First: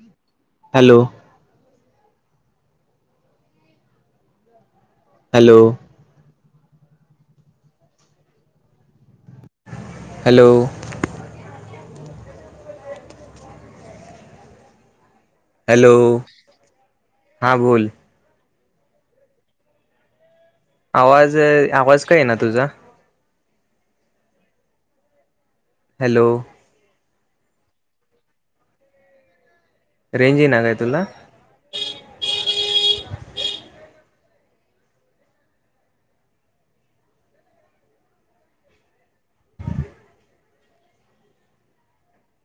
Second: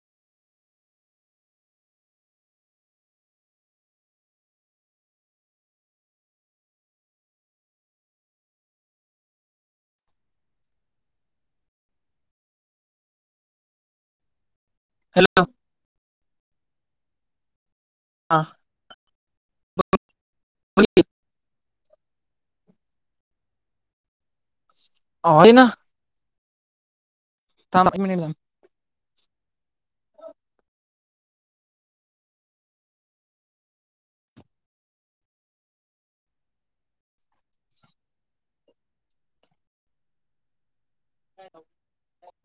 [inaudible] Hello, hello, hello, hello hello हा बोल, हा आवाज आवाज का येना तुझा ह होना, हॅलो, नाकी मम, रेंज यीना काय तुला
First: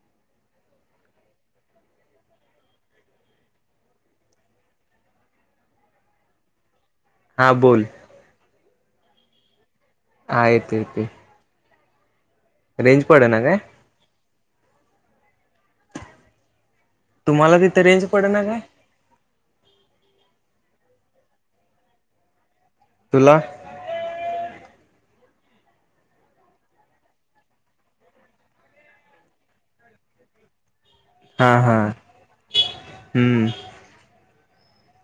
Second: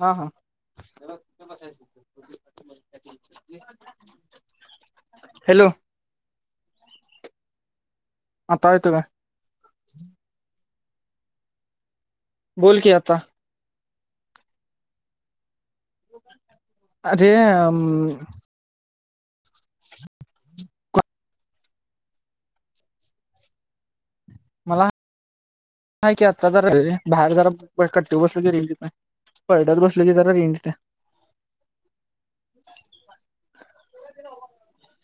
हा, [unintelligible] [inaudible] हॅलो, हा बोल, पायत का? हा येतो-यतो. बोल की रेंज आता पडे ना काय? अरे तुम्हाला अम तिथं रेंज पड ना काय तुला, म मा की आता ज बाहेर जरा कट्टी वसुली पळडल बसले की जरा रेन यीत्या हा हा हम्म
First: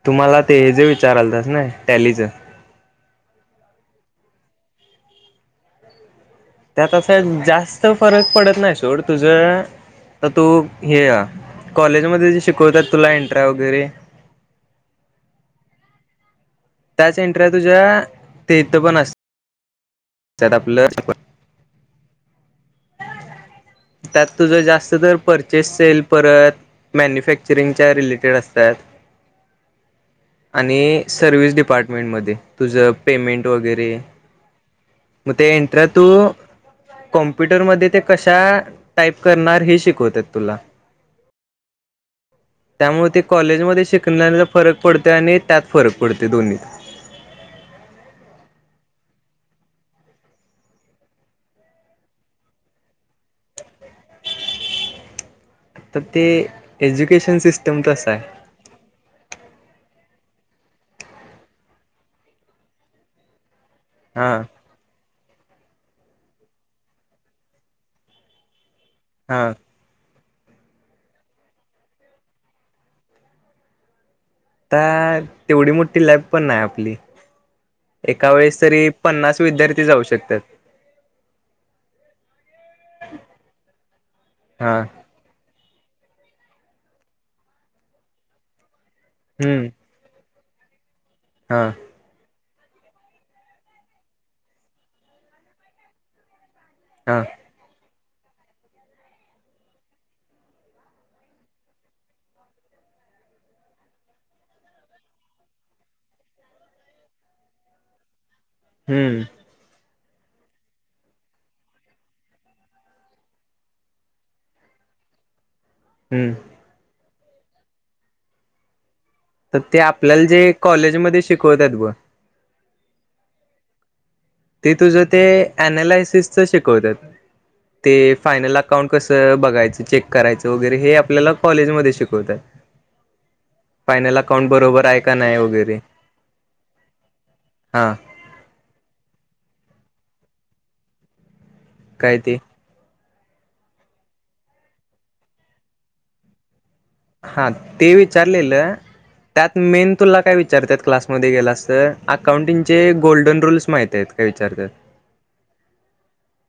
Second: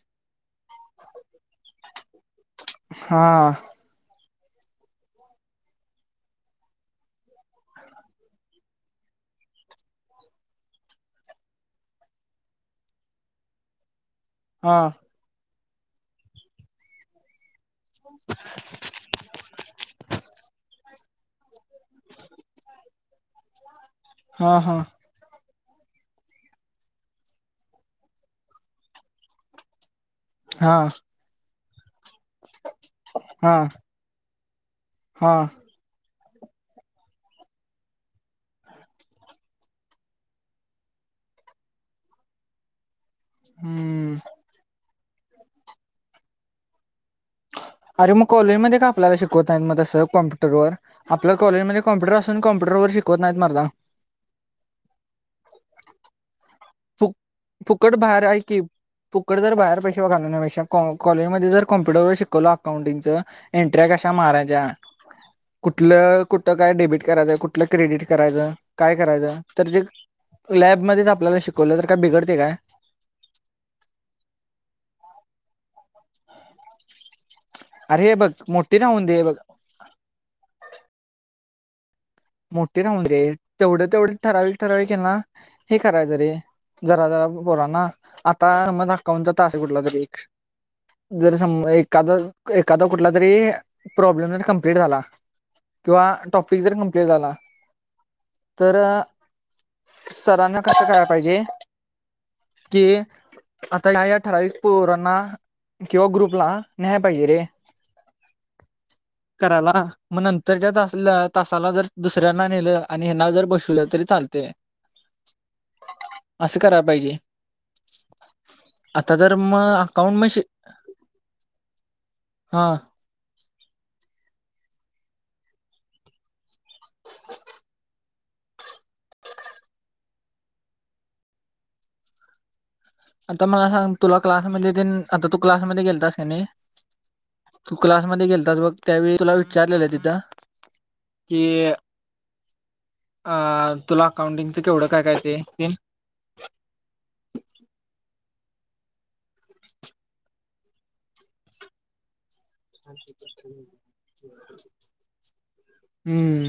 तुमला ते हेज विचारालतास नइ टॅलीचं हा, त्यात असं जास्त फरक पडत नाय सोड तुझअ आता तू हे कॉलेजमध्ये जे शिकवत्यात तुला एंट्र्या वेगैरे हा, त्याच एंट्र्या तुझ्याअ ते इत पण अस त्यात आपलं त्यात हा तुज हा जास्त तर पर चे सेल परत मॅन्युफॅक्चरिंगच्या रिलेटेड असत्यात हा आणि सर्विस डिपार्टमेंटमदे तुझ पेमेंट हा वेगेरे, म हा ते एंट्र्या तू कं पुटर मदे ते कशा टाईप करणार हे शिकवत्यात तुला. त्यामुळे ते, कॉलेजमध्ये हम्म शिकण्यातल फरक पडतोय आणि त्यात फरक पडतोय दोनीत अरे म कॉलेजमध्ये का आपल्याला शिकवत नाईत म तसं कम्प्युटर वर आपल्या कॉलेजमध्ये कॉप्युटर असून कम्प्युटरवर शिकवत नाहीत मरदा. आता ते एज्युकेशन सिस्टम फुक-फुकट तसं बाहेर आहे हाय की फुकट जर बाहेर पैसे पेक्षा कॉ काॅलेजमदे जर कम्प्युटरवर शिकवल आकाउंटिंगच एंट्र्या कशा हां मरायच्या कुटलं कुट काय डेबिट करायचंय कुटलं क्रेडिट करायचं काय करायचं हां तर जे लॅबमध्येच आपल्याला शिकवलं तर काय बिघडतय काय? आता तेवडी मोठी लाईफ पण नइयाय आपली, अरे हे बघ एका वेळेस मोठी तरी राहून दे बघ पन्नास विद्यार्थी जाऊ शकत्यात. मोठी राहून देरे तेवड-तेवड ठराविक हां ठराविक हेना हे करायच रे जरा जरा पोरांना आता समज आकाउंटचा तास हम्म कुठला तरी एक जर सम हां एकाद, एकादा कुटला तरीअ प्रॉब्लेम ज कम्प्लीट झाला किंवा टॉपिक जर हे हा झाला तर, सरांना कसं कराय पाहिजे कि, आता ह्या ह्या ठराविक पोरांना किंवा ग्रुपला न्याया पाहीजे रे. [inaudible] हम्म करायला म नंतरच्या तासल तासाला जर दुसऱ्यांना नेलं आणि हेना जर बशिवलं तरी चालतय. हम्म असं कराय पाइजे. तर ते आपल्याला जे कॉलेजमध्ये शिकवत्यात बघ, हां, ते तुझं ते ऍनालायसिसच शिकवत्यात. ते फायनल अकाउंट कसं बगायचं, चेक करायचं वगैरे हे आपल्याला कॉलेजमध्ये शिकवत्यात. आता मला सांग, तुला क्लासमध्ये तेन आहे का आता नाही तू वगैरे क्लासमध्ये गेलतास का नही तू हां क्लासमध्ये गेलतास बग त्यावेळी तुला विचारलेलं तिथं. की काय ते? अं, तुला अकाउंटिंगचं केवड काय काय येतय ते. हां ते विचारलेलं त्यात मेन तुला काय विचारत्यात क्लासमध्ये गेलास तर, आकाउंटिंगचे गोल्डन रूल्स माहित हाईत काय विचारत्यात. हम्म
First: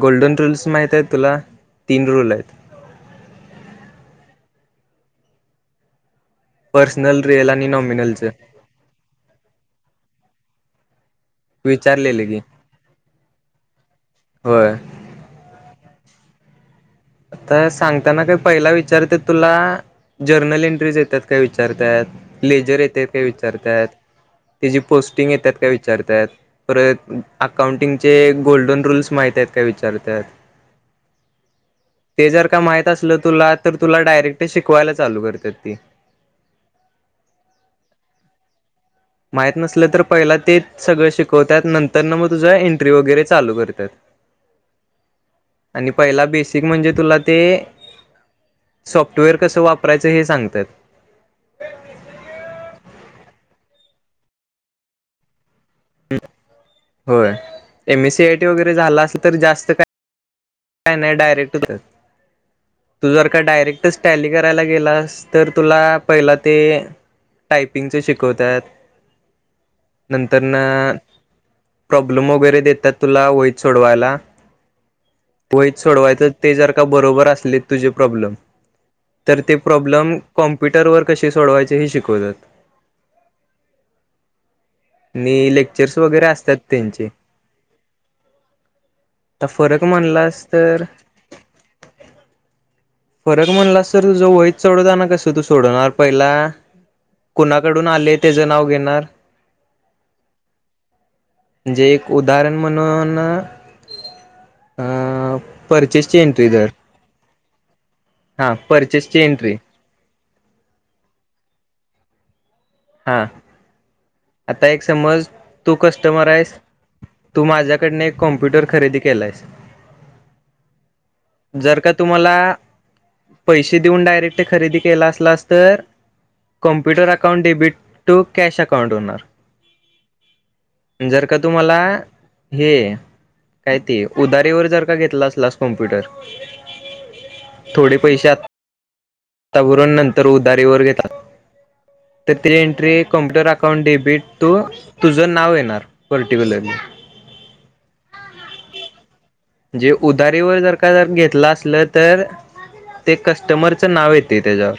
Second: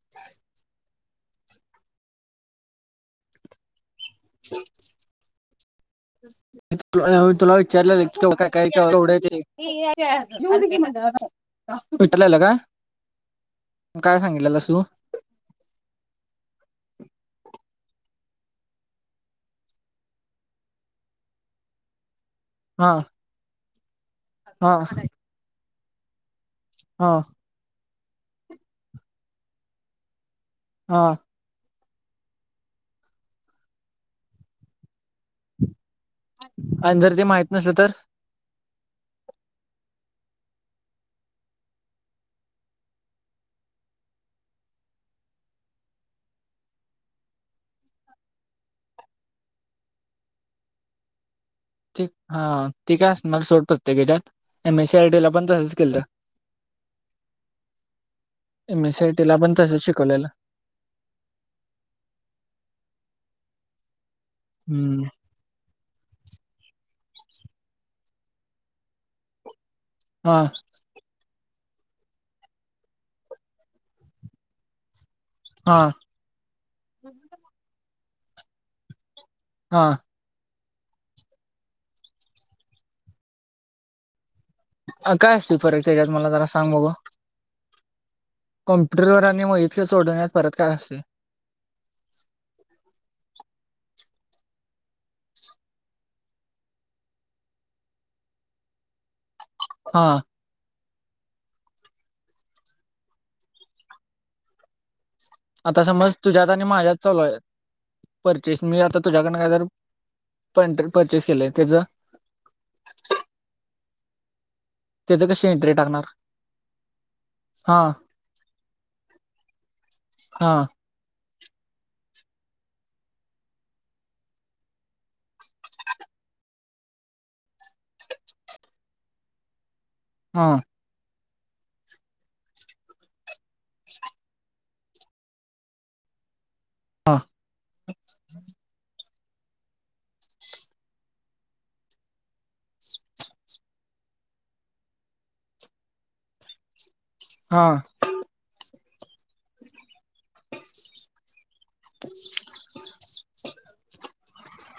गोल्डन रूल्स माईत हाईत तुला? तीन रूल हायत. [inaudible] [unintelligible] [unintelligible] पर्सनल रिअल आणि नॉमिनलचं विचारलेले की विचारलेला का? काय सांगितलेलस होय तू? आता सांगताना काही पहिला विचारते तुला, जर्नल एंट्रीज येतात काय विचारतात. लेजर हा येतात काय विचारतात, हा त्याची पोस्टिंग येतात काय विचारतात. परत हा अकाउंटिंगचे गोल्डन रूल्स माहित आहेत का विचारतात. हा, ते जर का माहित असलं तुला तर तुला डायरेक्ट शिकवायला चालू करतात ती. आणि जर ते माहित नसलं तर? माहत नसलं तर पहिला तेच सगळं शिकवतात. नंतरन मग तुझ्या एंट्री वगैरे चालू करतात. आणि पहिला बेसिक म्हणजे, तुला ते सॉफ्टवेअर कसं वापरायचं हे सांगतात. ते, हा. ते काय असणार? सोड प्रत्येक येच्यात. M S C I T ला पण तसंच केलत. होय M S C I T वगैरे एम एस झाला सी आय असेल टी तर, ला पण जास्त तसंच काय शिकवलेलं का नाही डायरेक्ट होतात. तू जर का डायरेक्टच टॅली करायला हम्म गेलास तर तुला पहिला ते टायपिंगचे शिकवतात, हा नंतरन प्रॉब्लेम वगैरे देतात तुला वहीत सोडवायला. हा वहीत सोडवायचं, ते जर का बरोबर असले तुझे प्रॉब्लेम तर ते हा प्रॉब्लेम कॉम प्युटर कसे सोडवायचे हे शिकवतात. काय आणि असते फरक लेक्चर्स त्याच्यात वगरे मला जरा असतात सांग बघू त्यांचे. कॉम्प्युटरवर आणि आता वाहितलं फरक सोडण्यात म्हणलास फरक काय तर असते? फरक म्हणलास तर तुझं वहीत सोडवताना कसं तू सोडवणार? पहिला कुणाकडून आले त्याच नाव घेणार, हां, म्हणजे एक उदाहरण म्हणून अं आता समज तुझ्यात आणि माझ्यात चलू आहेत हा परचेस मी आता परचेसची तुझ्याकडन काय एंट्री तर प परचेस केलंय त्याच हा आता एक त्याचं समज कशी एंट्री तू टाकणार कस्टमर आहेस तू हा माझ्याकडने एक कॉम्प्युटर खरेदी केलायस हा जर का तुम्हाला पैसे देऊन डायरेक्ट खरेदी केला असलास तर computer account debit to cash account होणार हम जर का तुम्हाला हे कायती उदारीवर जर का घेतला असलास कॉम्प्युटर थोडे पैसेत वातावरण नंतर उदारी व घेतात त एंट्री कम्प्युटर अकाउंट डेबिट तू तुझं नाव येणार पर्टिक्युलरली हा म्हणजे उधारीवर जर का जर घेतला असलं तर ते कस्टमरचं नाव येत ती ते जा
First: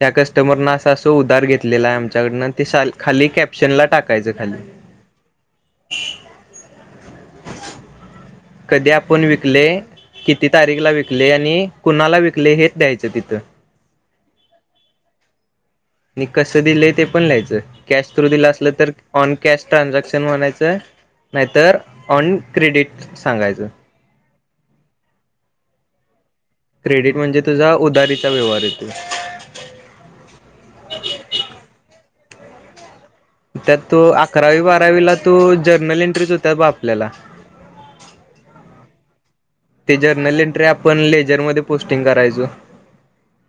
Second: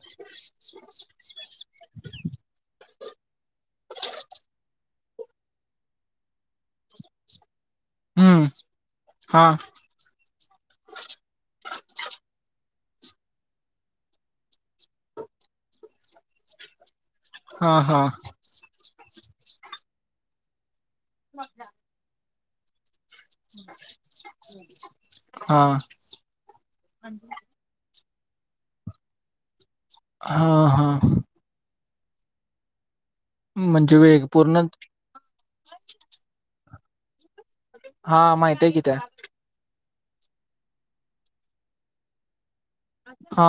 त्या कस्टमर न असा असं उधार घेतलेला आहे आमच्याकडन ते खाली कॅप्शन ला टाकायचं खाली हम्म कधी आपण हा विकले कि ति तारीखला विकले आणि कुणाला विकले हेच द्यायचं तिथं मि कसं दिलंय ते, पण लिहायचं हा हा कॅश थ्रू दिलं असल, तर ऑन कॅश ट्रानझॅक्शन म्हणायचं नाही तर, अन क्रेडिट. हा. क्रेडिट म्हणजे तुझा उदारीचा व्यवहार येते, आ हा हा. त्यात म्हणजे तू वेग अकरावी पूर्ण बारावीला तू जर्नल एंट्रीच होत बा आपल्याला. हा माहित हेय कि त्या. ते जर्नल एंट्री आपण लेजरमध्ये पोस्टिंग करायचो. हा.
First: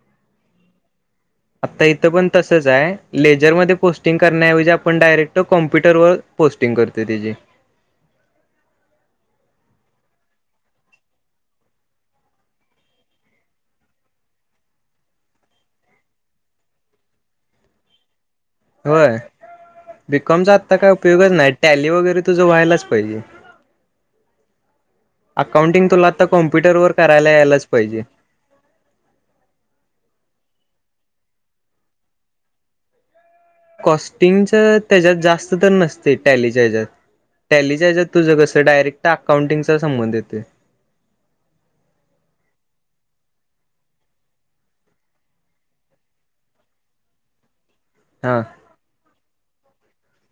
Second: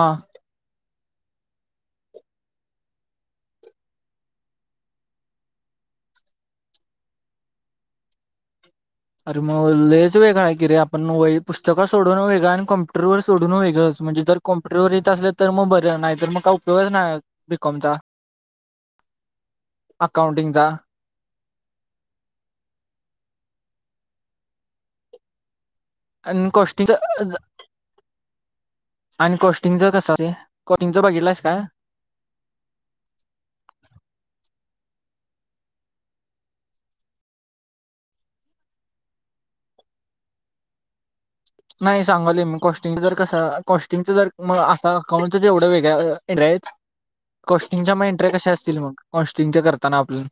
[inaudible] आता इथं पण तसंच हाय, लेजरमध्येध्ये पोस्टिंग करण्याऐवजी आपण डायरेक्ट कॉम्प्युटरवर पोट टिंग कर ते ते त्याचे. अरे मं लेच वेगळां आहे की रे, आपण व्हई पुस्तकं सोडून वेगळ आणि कम्प्युटरवर सोडून वेगळंच. म्हणजे तर कॉम्प्युटर येत असेल, तर मग बरं नाहीतर मग काय उपयोग नाही बीकॉम चा. होय बीकॉमचा अकाउंटिंगचा आत्ता काय उपयोगच नाही. टॅली वगैरे तुझं व्हायलाच पाहिजे अत काउंटिंग तुला आता आणि कॉम्प्युटरवर करायला कॉस्टिंगच यालाच पाहिजे. आणि कॉस्टिंगचा कसा रे कोटिंग बघितलास का. कॉस्टिंगच त्याच्यात जास्त तर नसते टॅलीच्या ह्याच्यात. टॅलीच्या याच्यात तुझं कसं डायरेक्ट अकाउंटिंग चा संबंध येते. नाही सांगाली मी कॉस्टिंग जर कसं कॉस्टिंगच जर मंग अखं अकाउंटच येवढं वेगळं रॅप [unintelligible] त्यांचा मं एंट्री हा कश्या असतील, मग कॉस्टिंग च करतांना आपं-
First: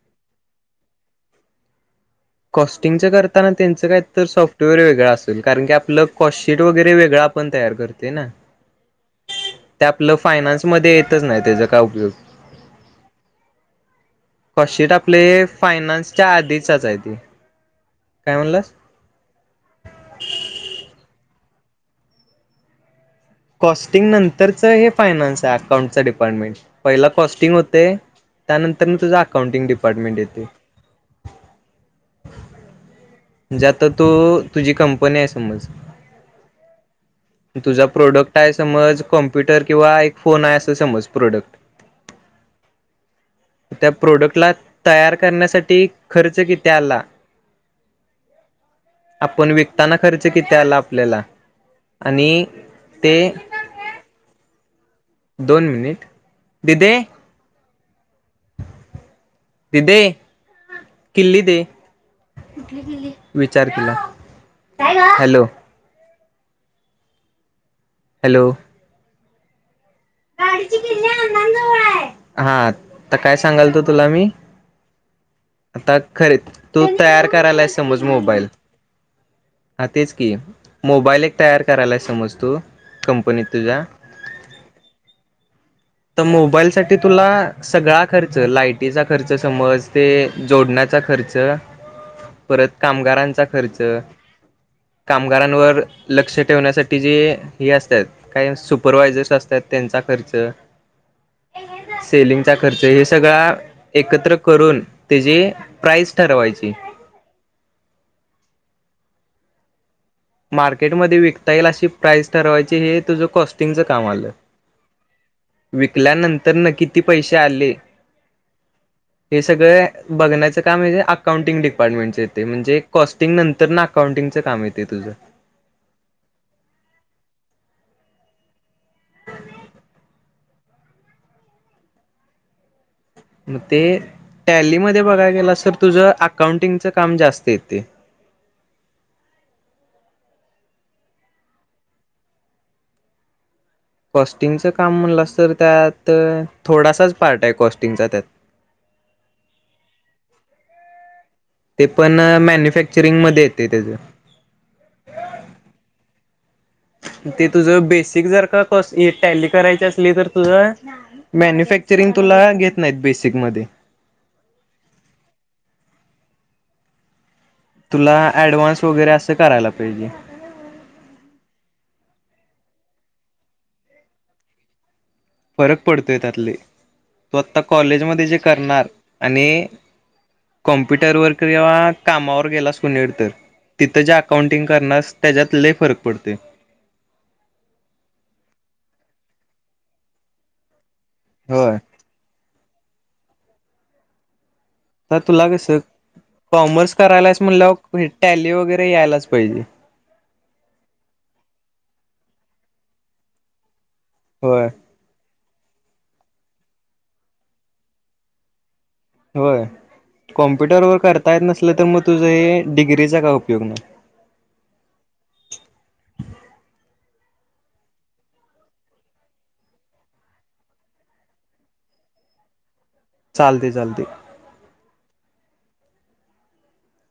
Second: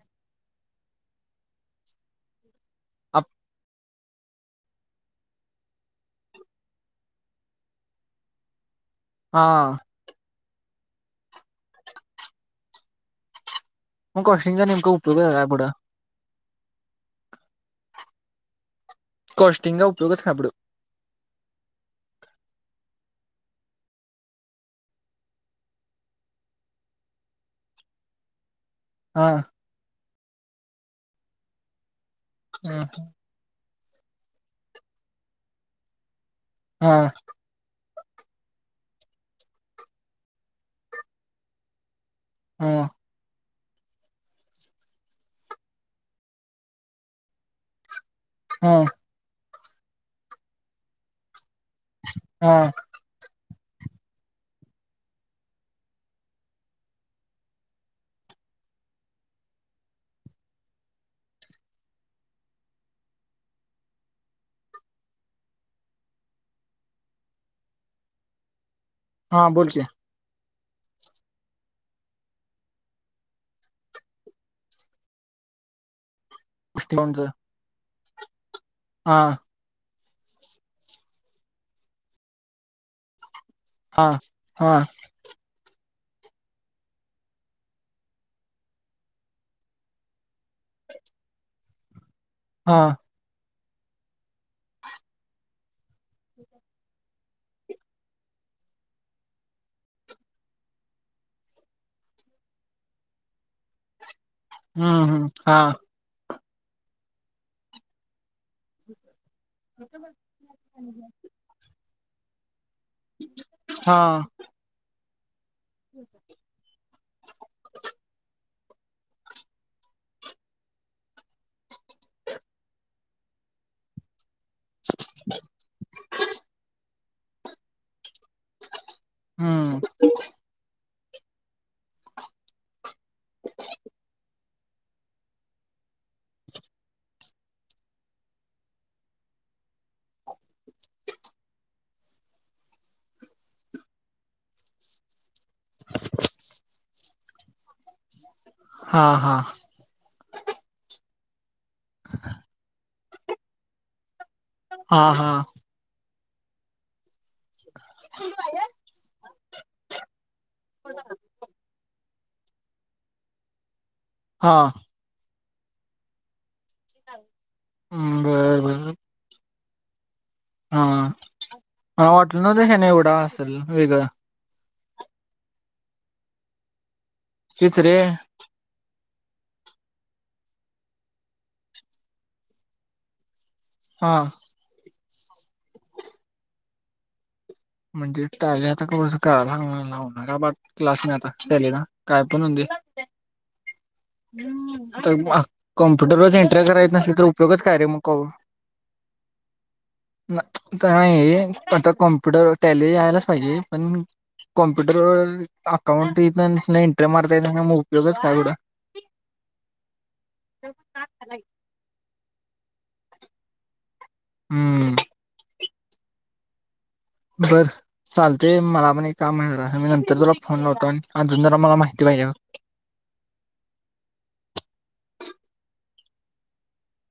कॉस्टिंगच करताना त्यांचं काय तर सॉफ- तो वेळ वेगळा असतोय कारण की आपलं, कॉस्शीट वगैरे वेगळां आपण तयार करतोय ना. हां. फायनान्स मध्ये येतच नाही, त्याचा काय उपयोग. मग कॉस्टिंगचा नेमका कॉस्शिट उपयोग आपले काय पुढं फायनान्सच्या आधीचाच हे काय म्हणलं. कास्टिंग ला उपयोग सापड- कॉस्टिंग नंतरचा हे फायनान्सच अकाउंटच डिपार्टमेंट पहिला कॉस्टिंग होतय. त्यानंतर मी तुझा हा अकाउंटिंग डिपार्टमेंट येते. [inaudible] त्यात तर तू ऊ तुझी कंपनी आहे समज. आं. तुझा प्रॉडक्ट आहे समज कॉम्प्युटर किंवा आय फोन आहे अस समजत प्रॉडक्ट. [inaudible] [inaudible] त्या प्रोडक्टला तयार करण्यासाठी खर्च किती आला. हा. पण विकताना खर्च किती आला आपल्याला आणिई हा तेए दोन मिनिट दिदेए दीदे किल्ली दे, विचार तिला हॅलो. हॅलो. हा बोलकी. हा तर काय सांगाल तो तुला मी आता खरे तू तयार करायला हे समज मोबाईल, हाआ. हा तेच की मोबाईल एक तयार करायला समज तू कंपनीत. तुझ्या हा हा तर मोबाईल साठी तुला सगळा खर्च लायटीचा खर्च समज ते जोडण्या खर्च परत हा कामगारांचा खर्च कामगारांवर लक्ष ठेवण्यासाठी जे हे असतात काही सुपरवायझर्स असतात त्यांचा खर्च सेलिंगचा खर्च हे सगळा एकत्र करून हम्म हम्म त्याची हा प्राईस ठरवायची म मार्केटमध्ये विकता येईल अशी प्राइस ठरवायची हे तुझं कॉस्टिंगच हा काम आलं विकल्यानंतर न किती पैसे आले हे सगळं बघण्याचं काम म्हजे अकाउंटिंग डिपार्टमेंटचे येते म्हणजे कॉस्टिंग नंतर ना अकाउंटिंग काम येते तुझ हम्म नतेे टॅलीमध्ये बघा गेला सर तुझं अकाउंटिंगचं काम जास्त येते आई ईद कॉस्टिंगचं काम म्हणलं तर त्यात थोडासाच पार्ट आहे कॉस्टिंगचा त्यात हा हा ते पण मॅन्युफॅक्चरिंग मध्ये येते त्याचं हा हा ते तुझं बेसिक जर का कस टॅली करायची असली तर तुझं मॅन्युफॅक्चर ंग तुला घेत नाहीत बेसिक मध्ये हा तुला बर ऍडव्हान्स बर वगैरे असं करायला पाहिजे हा हा हॉटल नश आहे ना एवढा असेल वेगळं फरक पडतोय त्यातले तो आता तेच रे कॉलेजमध्ये जे करणार आणि कॉम्प्युटरवरर किंवा कामावर गेलास क निड तर तिथं हा ज्या अकाउंटिंग करण्यास त्याच्यात लय फरक पडते म्हणजे टाले आता कर्स करा लाव लावून का क्लास म आता त्याले होय ना काय पणे तर तुला कस कॉम्प्युटरवरच एंटर करायच कॉमर्स नसली तर करायलाच उपयोगच काय रे म्हणलं मग टॅली वगैरे यायलाच पाहिज जे तर नाही आता कोण कप्युटर टॅलेज यायलाच पाहिजे पण होय कॉम्प्युटरवर अकाउंट इथ एंटर मारता य मग उपयगच काय बडा होय कॉम्प्युटर वर करता येत नसलं तर मग तुझं हे डिग्रीचा काय उपयोग नाही हम्म बर चालतेय मला पण एक काम माहि मी नंतर जरा फोन लावतो आणि अजून जरा मला माहिती पाहिजे चालते चालते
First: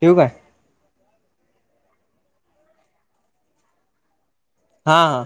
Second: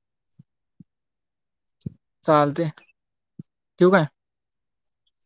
ठेऊ काय चालते ठव काय हा हा